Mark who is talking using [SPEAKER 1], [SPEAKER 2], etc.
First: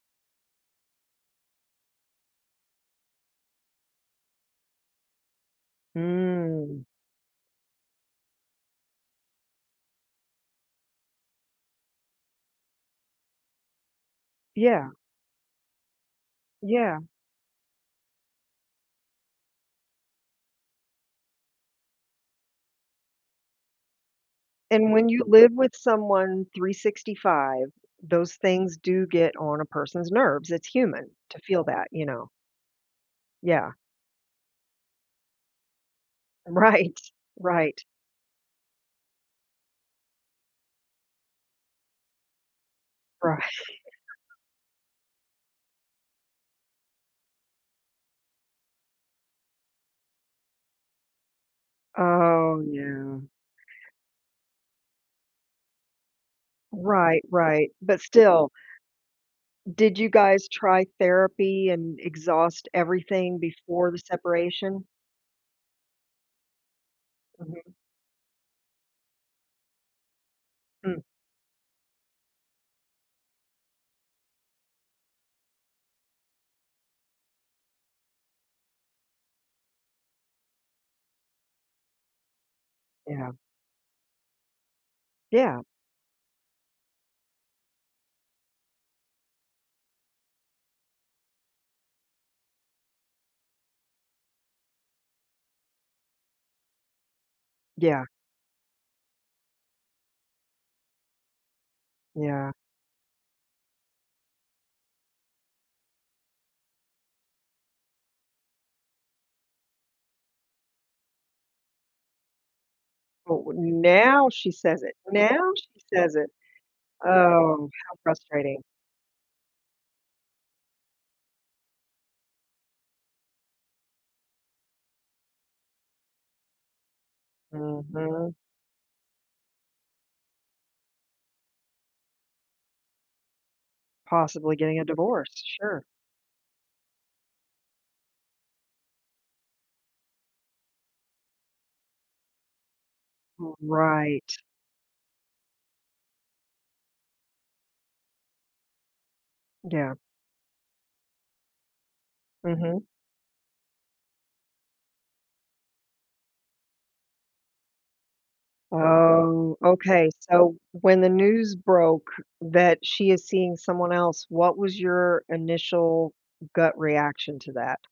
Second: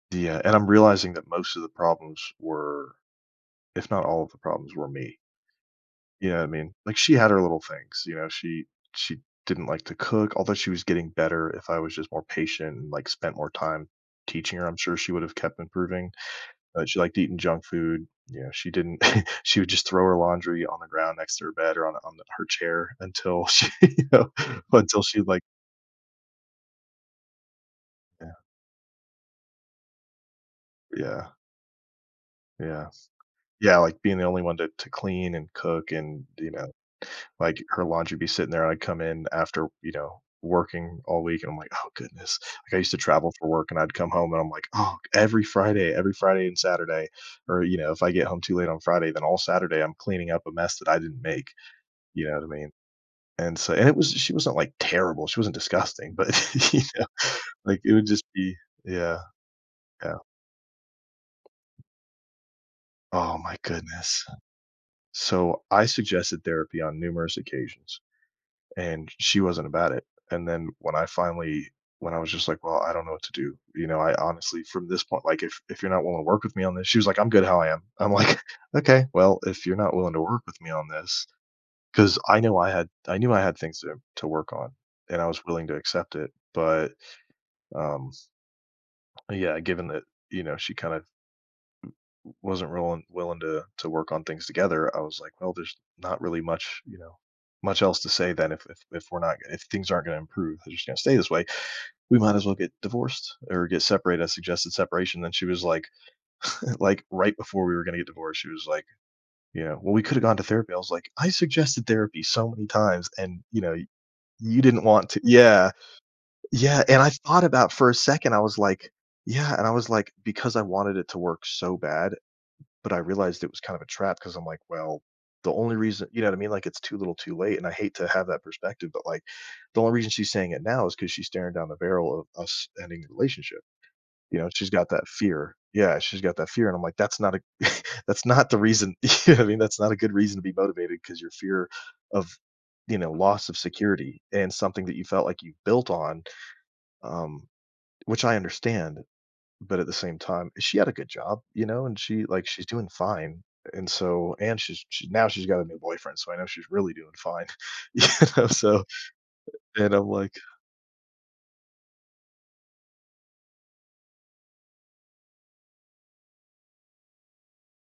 [SPEAKER 1] Yeah, and I'm realizing that most of the problems were if not all of the problems, were me. You know what I mean?
[SPEAKER 2] Mm.
[SPEAKER 1] Like, she had her little things, you know? She she didn't like to cook, although she was getting better. If I was just more patient and, like, spent more time teaching her, I'm
[SPEAKER 2] Yeah.
[SPEAKER 1] sure she would have kept improving. Uh, she
[SPEAKER 2] Yeah.
[SPEAKER 1] liked eating junk food. You know, she didn't she would just throw her laundry on the ground next to her bed or on on the her chair until she, you know
[SPEAKER 2] And,
[SPEAKER 1] until
[SPEAKER 2] when
[SPEAKER 1] she,
[SPEAKER 2] you
[SPEAKER 1] like
[SPEAKER 2] live with someone 365,
[SPEAKER 1] Yeah.
[SPEAKER 2] those things do get on a person's nerves. It's human
[SPEAKER 1] Yeah.
[SPEAKER 2] to feel that, you know?
[SPEAKER 1] Yes.
[SPEAKER 2] Yeah.
[SPEAKER 1] Yeah, like, being the only one to to clean and cook and, you know,
[SPEAKER 2] Right.
[SPEAKER 1] like,
[SPEAKER 2] Right.
[SPEAKER 1] her laundry would be sitting there. I'd come in after, you know, working all week, and I'm like, "Oh goodness." Like, I used to travel
[SPEAKER 2] Right.
[SPEAKER 1] for work, and I'd come home, and I'm like, "Oh, every Friday, every Friday and Saturday." Or, you know, if I get home too late on Friday, then all Saturday I'm cleaning up a mess that I didn't make. You know what I
[SPEAKER 2] Oh,
[SPEAKER 1] mean?
[SPEAKER 2] yeah.
[SPEAKER 1] And, so and it was she wasn't, like, terrible. She wasn't disgusting, but, you know,
[SPEAKER 2] Right, right,
[SPEAKER 1] like, it
[SPEAKER 2] but
[SPEAKER 1] would just
[SPEAKER 2] still
[SPEAKER 1] be Yeah.
[SPEAKER 2] Did you
[SPEAKER 1] Yeah.
[SPEAKER 2] guys try therapy and exhaust
[SPEAKER 1] Oh
[SPEAKER 2] everything
[SPEAKER 1] my
[SPEAKER 2] before the
[SPEAKER 1] goodness.
[SPEAKER 2] separation?
[SPEAKER 1] So, I suggested therapy on numerous
[SPEAKER 2] Mhm.
[SPEAKER 1] occasions, and she wasn't about it. And then when
[SPEAKER 2] Mm.
[SPEAKER 1] I finally when I was just like, "Well, I don't know what to do." You know, I honestly from this point, like, "If if you're not willing to work with me on this," she was like, "I'm good how I am." I'm like, "Okay. Well, if you're not willing to work with me on this." 'Cause I knew I had I
[SPEAKER 2] Yeah.
[SPEAKER 1] knew I had things to im to work on, and I was
[SPEAKER 2] Yeah.
[SPEAKER 1] willing to accept it. But, um Yeah, given that, you know, she kind of wasn't rolling willing to to work on things together, I was like, "Well, there's not really much," you know, "much else
[SPEAKER 2] Yeah.
[SPEAKER 1] to say then if if if we're not if things aren't gonna improve, they're just gonna stay this way. We might as
[SPEAKER 2] Yeah.
[SPEAKER 1] well get divorced or get separated." I suggested separation, and she was like like, right before we were gonna get divorced, she was like, "Yeah. Well, we could've gone to therapy." I was like, "I suggested therapy so many times and,"
[SPEAKER 2] Oh, well
[SPEAKER 1] you know, "y
[SPEAKER 2] now she
[SPEAKER 1] you didn't
[SPEAKER 2] says it.
[SPEAKER 1] want to"
[SPEAKER 2] Now
[SPEAKER 1] Yeah.
[SPEAKER 2] she says it.
[SPEAKER 1] Yeah, and I thought
[SPEAKER 2] Oh,
[SPEAKER 1] about, for a
[SPEAKER 2] how
[SPEAKER 1] second, I was
[SPEAKER 2] frustrating.
[SPEAKER 1] like Yeah. And I was like, because I wanted it to work so bad, but I realized it was kind of a trap 'cause I'm like, "Well, the only reason" you know what I mean? Like, it's too little too late, and I hate to have
[SPEAKER 2] Mhm.
[SPEAKER 1] that perspective, but, like, the only reason she's saying it now is 'cause she's staring down the barrel of us ending the relationship, you know,
[SPEAKER 2] Possibly
[SPEAKER 1] she's
[SPEAKER 2] getting a
[SPEAKER 1] got that
[SPEAKER 2] divorce,
[SPEAKER 1] fear.
[SPEAKER 2] sure.
[SPEAKER 1] Yeah, she's got that fear, and I'm like, "That's not a that's not the reason," you know what I mean, that's not a good reason to be motivated 'cause your fear of, you know, loss of security
[SPEAKER 2] Right.
[SPEAKER 1] and something that you felt like you built on, um, which I understand. But, at the
[SPEAKER 2] Yeah.
[SPEAKER 1] same time, she had a good job, you know, and she like, she's
[SPEAKER 2] Mhm.
[SPEAKER 1] doing fine. And so and she's she's now she's got a new boyfriend, so I know she's really doing fine. You know, so
[SPEAKER 2] Oh,
[SPEAKER 1] and I'm
[SPEAKER 2] okay,
[SPEAKER 1] like
[SPEAKER 2] so when the news broke that she is seeing someone else, what was your initial gut reaction to that?